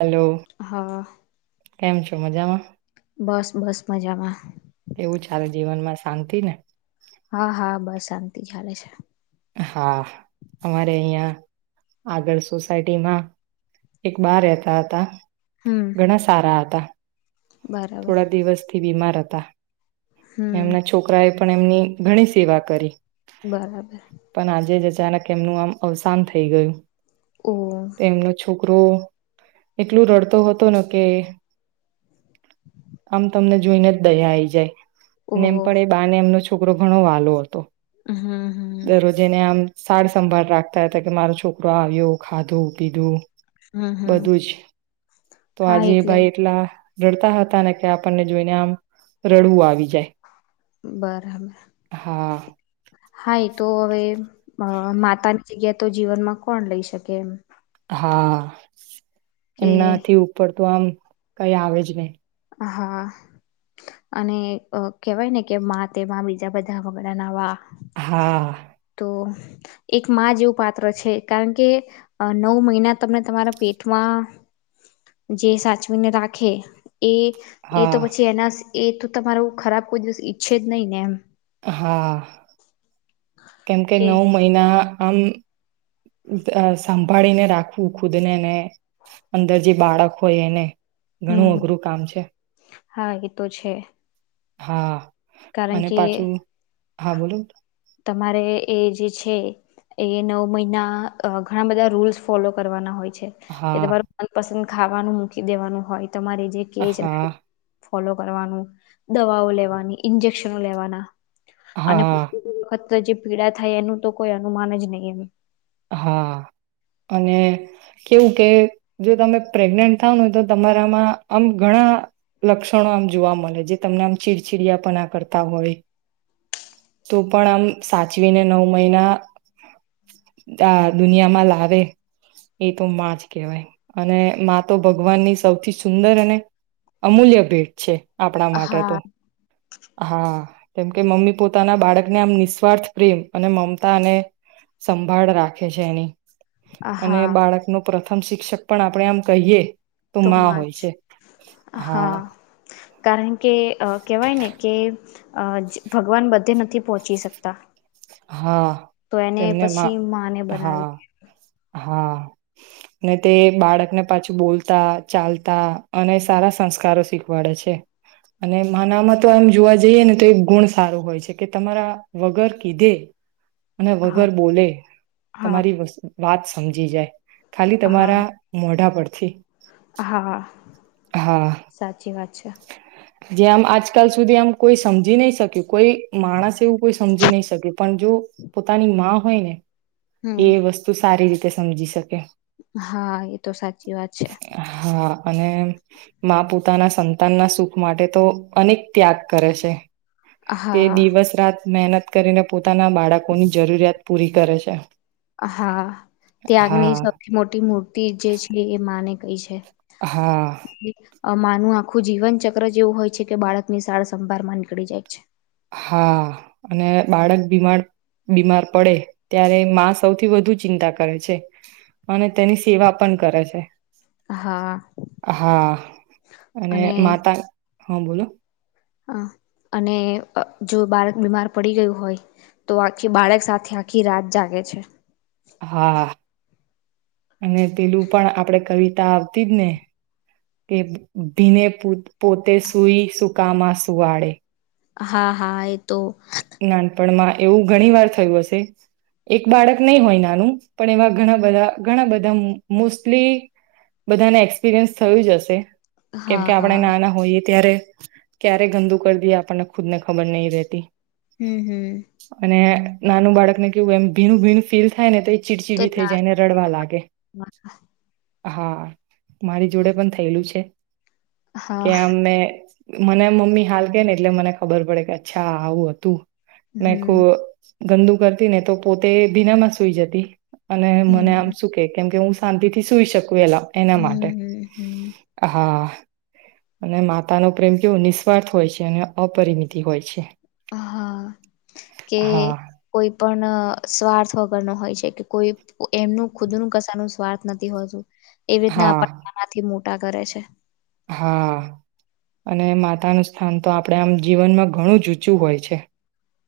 Hello હા કેમ છો મજામાં? બસ બસ મજામાં. એવું ચાલે જીવનમાં શાંતિ ને. હા હા બસ શાંતિ ચાલે છે. હા અમારે અહીંયા આગળ સોસાયટીમાં એક બા રહેતા હતા. હમ ઘણા સારા હતા. બરાબર થોડા દિવસ બીમાર હતા. હમ એમના છોકરા એ પણ એમની ઘણી સેવા કરી. બરાબર. પણ આજે જ અચાનક એમનું આમ અવસાન થઈ ગયું. ઓ. તો એમનો છોકરો એટલું રડતો હતો ને કે આમ તમને જોઈને જ દયા આઈ જાય. અને એમ ઓહ પણ એ બાને એમનો છોકરો ઘણો વાલો હતો. હમ હમ. દરરોજ એને આમ સાર સંંભાળ રાખતા હતા કે મારો છોકરો આવ્યો ખાધું પીધું. હમ હમ બધું જ તો હા આજે એટલે ભાઈ એટલા રડતા હતા ને કે આપણને જોઈને આમ રડવું આવી જાય. બરાબર. હા હા એ તો અવે અ માતા ની. જગ્યા તો જીવનમાં કોણ લઈ શકે એમ. હા. કે એમનાથી ઉપર તો આમ કઈ આવે જ નહી. હા અને કેહેવાય ને કે તેમાં બીજા બધા વગડા ના વા હા. તો એક માં જેવું પાત્ર છે કારણ કે નવ મહિના તમને તમારા પેટમાં જે સાચવીને રાખે. એ એ તો હા પછી એના એ તો તમારો ખરાબ કોઈ દિવસ ઈચ્છે જ નહીં ને એમ. હા. કેમ કે નવ મહિના. આમ સંંભાળીને રાખવું ખુદ ને ને અંદર જે બાળક હોય એને. ઘણું હમ અઘરું કામ છે. હા એ તો છે. હા. કારણ અને કે પાછું હા બોલો. તમારે એ જે છે એ નવ મહિના ઘણા બધા રૂલ્સ ફોલો કરવાના હોય. હા પસંદ. ખાવાનું મૂકી દેવાનું હોય. તમારે જે કે છે. હા ફોલો કરવાનું દવાઓ લેવાની ઇન્જેક્શનો લેવાના. અને હા. વખત જે પીડા થાય એનું તો કોઈ અનુમાન જ નહીં એમે. હા અને કેવું કે જો તમે પ્રેગ્નેન્ટ થાવ નેય તો તમારામાં આમ ઘણા લક્ષણો આમ જોવા મળે જે તમને આમ ચીડચીડિયાપ ના કરતા હોય તો પણ આમ સાચવીને નવ મહિના આ દુનિયામાં લાવે એ તો માં જ કહેવાય અને તો ભગવાન ની સૌથી સુંદર અને અમૂલ્ય ભેટ છે. આપણા માટે તો. હા હા કેમકે મમ્મી પોતાના બાળકને આમ નિસ્વાર્થ પ્રેમ અને મમતા અને ભાળ રાખે છે એની. અને હા બાળકનો પ્રથ પ્રથમ શિક્ષક પણ આપણે આમ કહીએ. તો માં મા હોય જ છે હા કારણ કે કેહેવાય ને કે. અ ભગવાન બધે નથી પહોંચી શકતા. હા. તો એને તેમને મા પછી માને હા બનાવી. હા ને તે બાળકને પાછું બોલતા ચાલતા અને સારા સંસ્કારો શીખવાડે છે અને માનામાં તો એમ જોવા જઈએ ને તો એ ગુણ સારું હોય છે કે તમારા વગર કીધે. અને હા વગર બોલે હા તમારી વસ્ુ વાત સમજી જાય ખાલી હા તમારા મોઢા પડતા પક્ષી હા સાચી વાત અચ્છા જે આમ આજકાલ સુધી આમ કોઈ સમજી નહી શક્યું કોઈ માણસ એવું કોઈ સમજી નહી શક્યું પણ જો પોતાની માં હોય ને હમ એ વસ્તુ સારી રી તે સમજી શકે હા એ તો સાચી વાત છે હા અને પોતાના સંત તાના સુખ માટે તો અનેક ત્યાગ કરે છે તે હા દિવસ રાત મહેનત કરીને પોતાના બાળકોની જરૂરિયાત પૂરી કરે છે હા ત્યાગની હા સૌથી મોટી મૂર્તિ જે છે એ માને એ છે હા માનું આખું જીવનચક્ર જ એવું હોય છે કે બાળકની સાાળ સંભારમાં નીકળી જાય છે હા અને બાળક બીમાર બીમાર પડે ત્યારે સૌથી વધુ ચિંતા કરે છે અને તેની સેવા પણ કરે છે છે હા હા અને માતા હા બોલો હ અને જો બાળક બીમાર પડી ગયું હોય તો આખી બાળક સાથે આખી રાત જાગે છે હા અને પેલું પણ આપણેે કવિતા આવતી જ ને કે ભીને પોતે સુઈ સુકામાં સુવાડે હા હા એ તો નાનપણમાં એવું ઘણી વાર થયું હશે એક બાળક નહી હોય નાનું પણ એવા ઘણા બધા ઘણા બધા મોસ્ટલી બધાને એક્સપિરિયન્સ થયું જ હશે હા કેમ કે હા આપણે નાના હોઈએ ત્યારે ક્યારે ગંદુ કરી દએ આપણને ખુદ ને ખબર નહીિ રતી હમ હમ અને નાનું બાળક ને કેવું એમ ભીનુંું ભીણું ફીલ થાય ને તો ચીડચીડી થઈ જાયને રડવા લાગે હા મારી જોડે પણ થયેલું છે હા કે આમને મને મમ્મી હાલ કે ને એટલે મને ખબર પડે કે અચ્છાા આવું હતું તો નાક હમ ગંદુ કરતી ને તો પોતે ભીના માં સૂઈ જતી અને મને આમ હમ શું કે કેમ કે હું શાિથી સુઈ શક કવેલા એના માટે હમ હમ હમ હા અને માતા નો પ્રેમ કેવો નિસ્વાર્થ હોય છે અને અપરિમિતિ હોય છે હા કે હા કોઈ પણ સ્વાર્થ વગર નો હોય છે કે કોઈ એમનું ખુદ ન કશા ન સ્વાર્થ નથી હોત એવી રીતના આપ હા નાનાથી મોટ ટા કરે છે હા અને માતાનું સ્થાન તો આપણે આમ જીવનમાં ઘણું ઊંચું હોય છે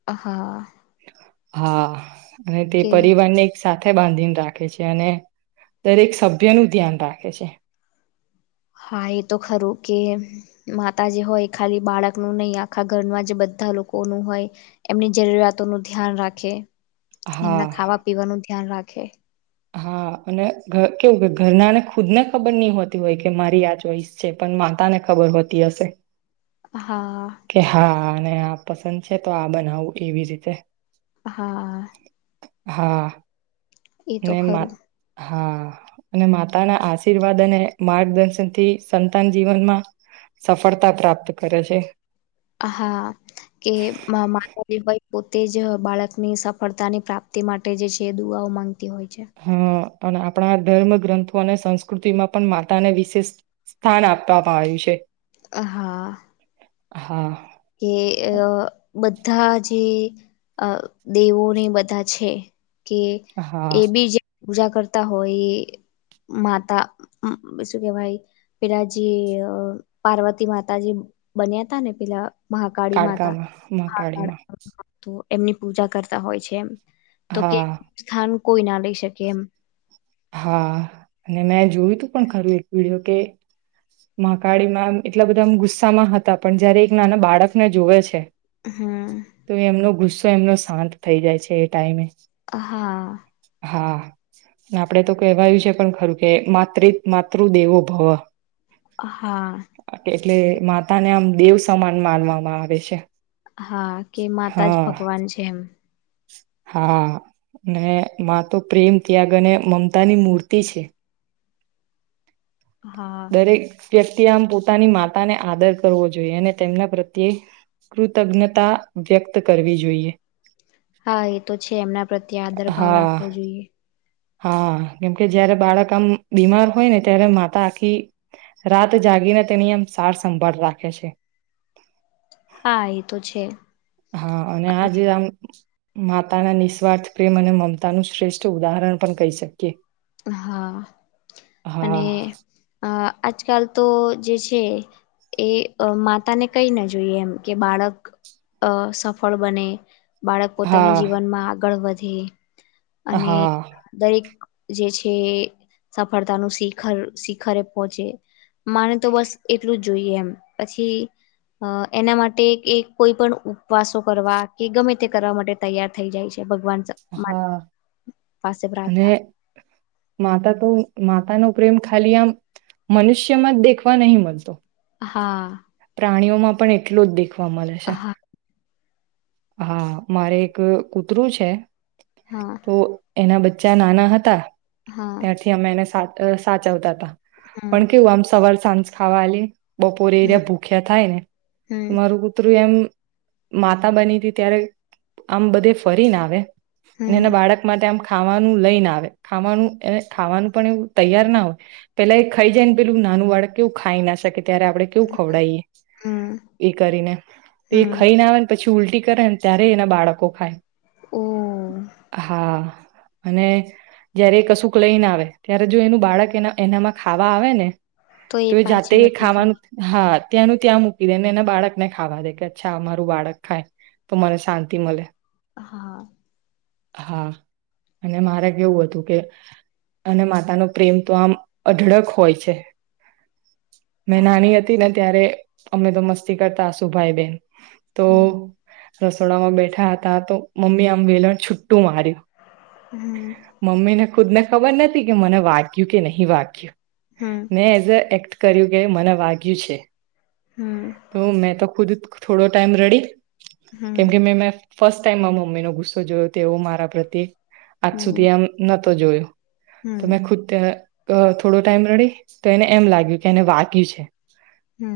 હા હા અને તે કે પરિવારને સાથે બાંધીને રાખે છે અને દરેક સભ્ય નું ધ્યાન રાખે છે હા એ તો ખરું કે માતા જે હોય ખાલી બાળકનું નહીિ આખા ઘરમાં જે બધા લોકોનું હોય એમની જરૂરિયાતોનુંું ધ્યાન રાખે એમના હા ખાવા પીવાનું ધ્યાન રાખે એ હા અને કેવું કે ઘરનાને ખુદ ને ખબર નહી હોતી હોય કે મારી આ ચોઈસ છે પણ માતા ને ખબર હોતી હશે હા કે હા આ પસંદ છે તો આ બનાવું એવી રીતે હા હા એ તો ને મા ખરું હા અને માતા ના આશીર્વાદ અને માર્ગદર્શન થી સંતાન જીવનમાં સફળતા પ્રાપ્ત કરે છે હા કે માતા ભ પોતે જ બાળકની સફળતાની પ્રાપ્તિ માટે જે છે દુઆઓ માંગતા હોય છે હા અને આપણા ધર્મ ગ્રંથો અને સંસ્કૃતિમાં પણ માતાને વિશેષ સ્થાન આપવામાં આવ્યું છે હ હા હા કે અ બધ બધા જે દેવોને બધા છે કે હા એ બીજ પૂજા કરતા હોય માતા શું કેવાય પેલા જે પાર્વતી માતાજી બન્યા હતા ને પેલા મહાકાળી માતા કાળકામાં મા કાળીમાં તો એમની પૂજા કરતા હોય છે એમ તો કે હા સ્થાન કોઈ ના લઈ શકે એમ હા અને મેં જોયું તું પણ ખરું એક વિડીયો કે મહકાળીમાં એટલા બધામ ગુસ્સામાં હતા પણ જયારે એક નાના બાળકને જોવે છે. હમ તો એમનો ગુસ તો એમનો શાંત થઇ જાય છે એ ટાઈમે હા છા આપડે તો કહેવાયું છે પણ ખરું કે માત્રે માતૃદેવો ભવ હા એટલે માતા ને આમ દેવ સમાન માનવામાં આવે છે. હા કે માતા જ હા ભગવાન છે એમ હા ને માતો પ્રેમ ત્યાગ અને મમતાની મૂર્તિ છે. હા દરેક વ્યક્તિ આમ પોતાની માતાને આદર કરવો જોઈએ અને તેમના પ્રત્યે કૃતજ્ઞતા વ્યક્ત કરવી જોઈએ. હા એ તો છે એમના પ્રત્યે આદર ભાવ હા રાખવો જોઈએ. હા કેમકે જયારે બાળક આમ બીમાર હોય ને ત્યારે માતા આખી રાત જાગીને તેની આમ સાર સંંભાળ રાખે છે. હા એ તો છે. હા અને આ જે આમ માતાના નિસ્વાર્થ પ્રેમ અને મમતાનું શ્રેષ્ઠ ઉદાહરણ પણ કહી શકીએ હા અને હા આ આજકાલ તો જે છે એ માતા ને કઈ ના જોઈએ એમ કે બાળક અ સફળ બને બાળક પોતાના હા જીવનમાં આગળ વ ધે અને હા દરેક જે છે સફળતાનું શિખર શિખરે પહોંચે માને તો બસ એટલું જ જોઈએ એમ પછી અ એના માટે કે કોઈ પણ ઉપવાસો કરવા કે ગમે તે કરવા માટે તૈયાર થઈ જાય છે ભ ગવાન હા અને [unintelligible] માતા તો માતા નો પ્રેમ ખાલી આ મનુષ્યમાં જ દેખવા નહી મલતો હા પ્રાણીઓ માં પણ એટલો જ દે વા મલે છે. હા હા મારે એક કૂતરું છે. હા તો એના બ ચ્ચા નાના હતા હા ત્યાંથી અમે એને સા અ સાચવત હમ પણ કેવું આમ સવાર સાંજ ખાવાલી બપોરે હમ એિયા ભૂખ્યા થાય ને તો હમ મારું કુતરું એમ માતા બની ત્યારે આમ બધે ફરીને આવે અને એના હમ બાળક માટે આમ ખાવાનું લઈ ના આવે ખાવાનું એ ખાવાનું પણ એવું તૈયાર ના હોય પેલા એ ખાઈ જાય ને પેલું નાનું બાળક એવું ખાઈ ના શકે ત્યારે આપણે કેવું ખવડાયએ હમ એ કરીને તો એ હમ ખાઈને આવેને પછી ચૂલટી કરે ને ત્યારે એના બાળકો ખાય ઓ હા અને જયારે એ કશુંક લઈને આવે ત્યારે જો એનું બાળક એના એનામાં ખાવા આવે ને તો એ તમે જાતે પાછી હટી ખાવાનું જાય હા ત્યાંનું ત્યાં મૂકી દે ને એને બાળક ને ખાવા દે કે અચ્છા અમારું બાળક ખાય તો મને શાંતિ મળે હા હા અને મારે કેવું હતું કે અને માતા ન પ્રેમ તો આમ અઢળક હોય છે મેં નાની હતી ને ત્યારે અમે તો મસ્તી કરતા આશુભાઈ બેન હમ રસોડામાં બેઠા હતા તો મમ્મી આમ વેલણ છુ તું માર્યું હમ મમ્મીને ખુદ ને ખબર નથી કે મને વાગ્યું કે નહીં વાગ્યું હમ નાને એઝ અ્ટર કર્યું કે મને વાગય્યું છે હમ તો મેં તો ખુદ થોડો ટાઈમ રેડી કેમ હમ કે મે મે ફર્સ્ટ ટાઈમ મમ્મીનોો ગુસ્સો જોયો તેવો મારા પ્રત્યે આજ હમ સુધી આમ તો જોયું હમ તમે ખુદ ત્યાં અ થોડો ટાઈમ રડી તો એને એમ લાગ્યું કે એને વાગ્યું છે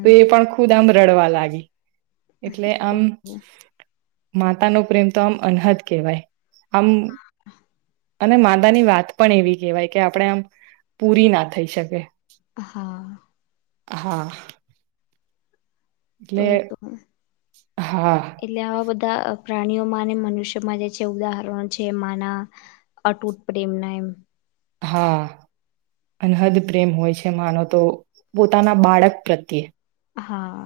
તો એ પણ ખુદ આમ રડવા લાગી એટલે આમ ઓ માતા નો પ્રેમ તો આમ અનહદ કહેવાય આમ [inaudible] અને મામાંદાની વાત પણ એવી કહેવાય કે આપણે આમ પૂરી ના થઈ શકે હા હા તો એટલે એ તો હા એટલે આવા બધા પ્રાણીઓમાં મનુષ્યમાં જે છે ઉદાહરણો છે માના અતૂટ પ્રેમના એમ હા અનહદ પ્રેમ હોય છે માનો તો પોતાના બાળક પ્રત્યે હા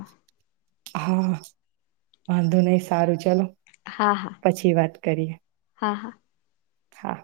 હા વાંધો નહી સારું ચલોો હા હા પછી વાત કરીએ હા હા હા